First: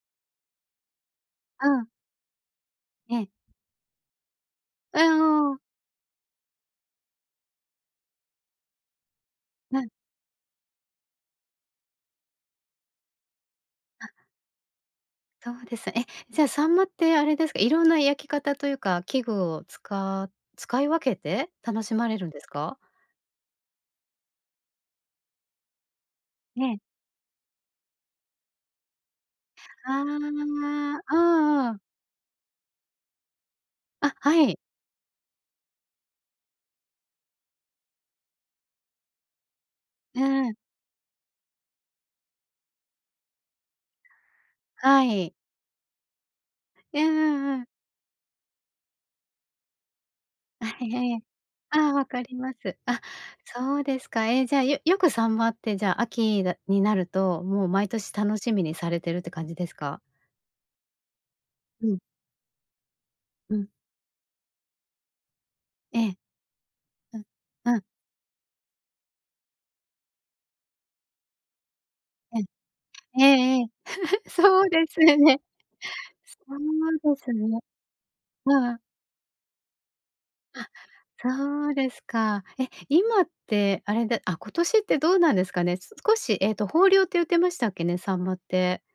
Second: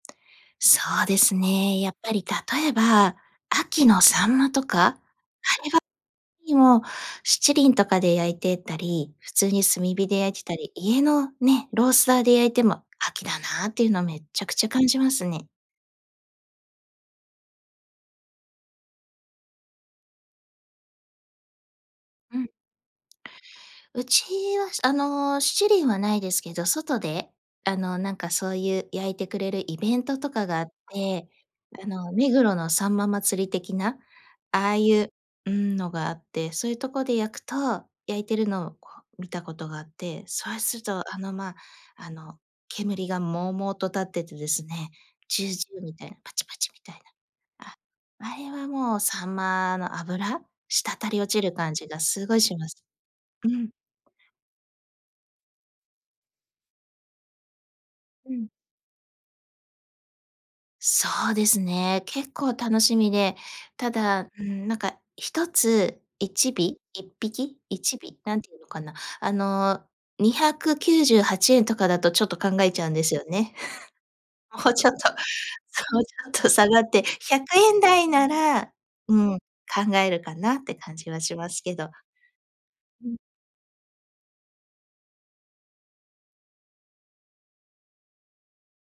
そうですうね。ん。やっぱり、例ええば、え。秋の秋刀魚とか、あれえ、はお。にも七輪とかで焼いてたり、普通にう炭ん。火で焼いてたり、家のね、ロースターで焼いても、秋だなっていうのを、あ。めっちゃくちゃ感じますそね。うです。え、じゃあ、秋刀魚ってあれですか、いろんな焼き方というか、器具をつか使い分けて楽しまれるんうですん。か？うちは、あの、七輪はないですけえど、え。外で、あの、なんか、そういう焼いてくれるイあベあ、ントとうかがあって、んうん。あの、目黒のさんま祭り的な。あ、はい。ああいううーん、のがあって、そういうとこで焼くと焼いてるのを見た事があっうーて、ん。そうすると、あの、ま、あの、煙がもうもうと立っててですね、はい。ジュウジュウみたいな、パチパチみたいうんうんうな。ん。あ、あれはもう秋刀魚の脂、あ、したたえりえ。落ちる感じああ、が分かり凄いまします。す。あ、うん。そうですか。え、じゃあ、よよく秋刀魚って、じゃあ、秋になると、もう毎年う楽ん。しみにされてるって感じですか？そうですうん。ね、結構楽しみで。うん。ただ、うーん、なんかひとえつ、え。1尾、いっうん、ぴき、ういん。ちび、何て言うのかな、あの、298円とかだと、ちょっとうん。考えちゃうんですよえね。えええ。そ もううでちょっすとね。もうちょっそと下がって、うですひゃくね。えんだいなら、ああ。うん、考えるかなって、感じはしあ、ますそうけでど。すか。え、今ってあれであ、今年ってどうなんですかね。少しえっと、豊漁って言ってましたっけね、秋刀魚って。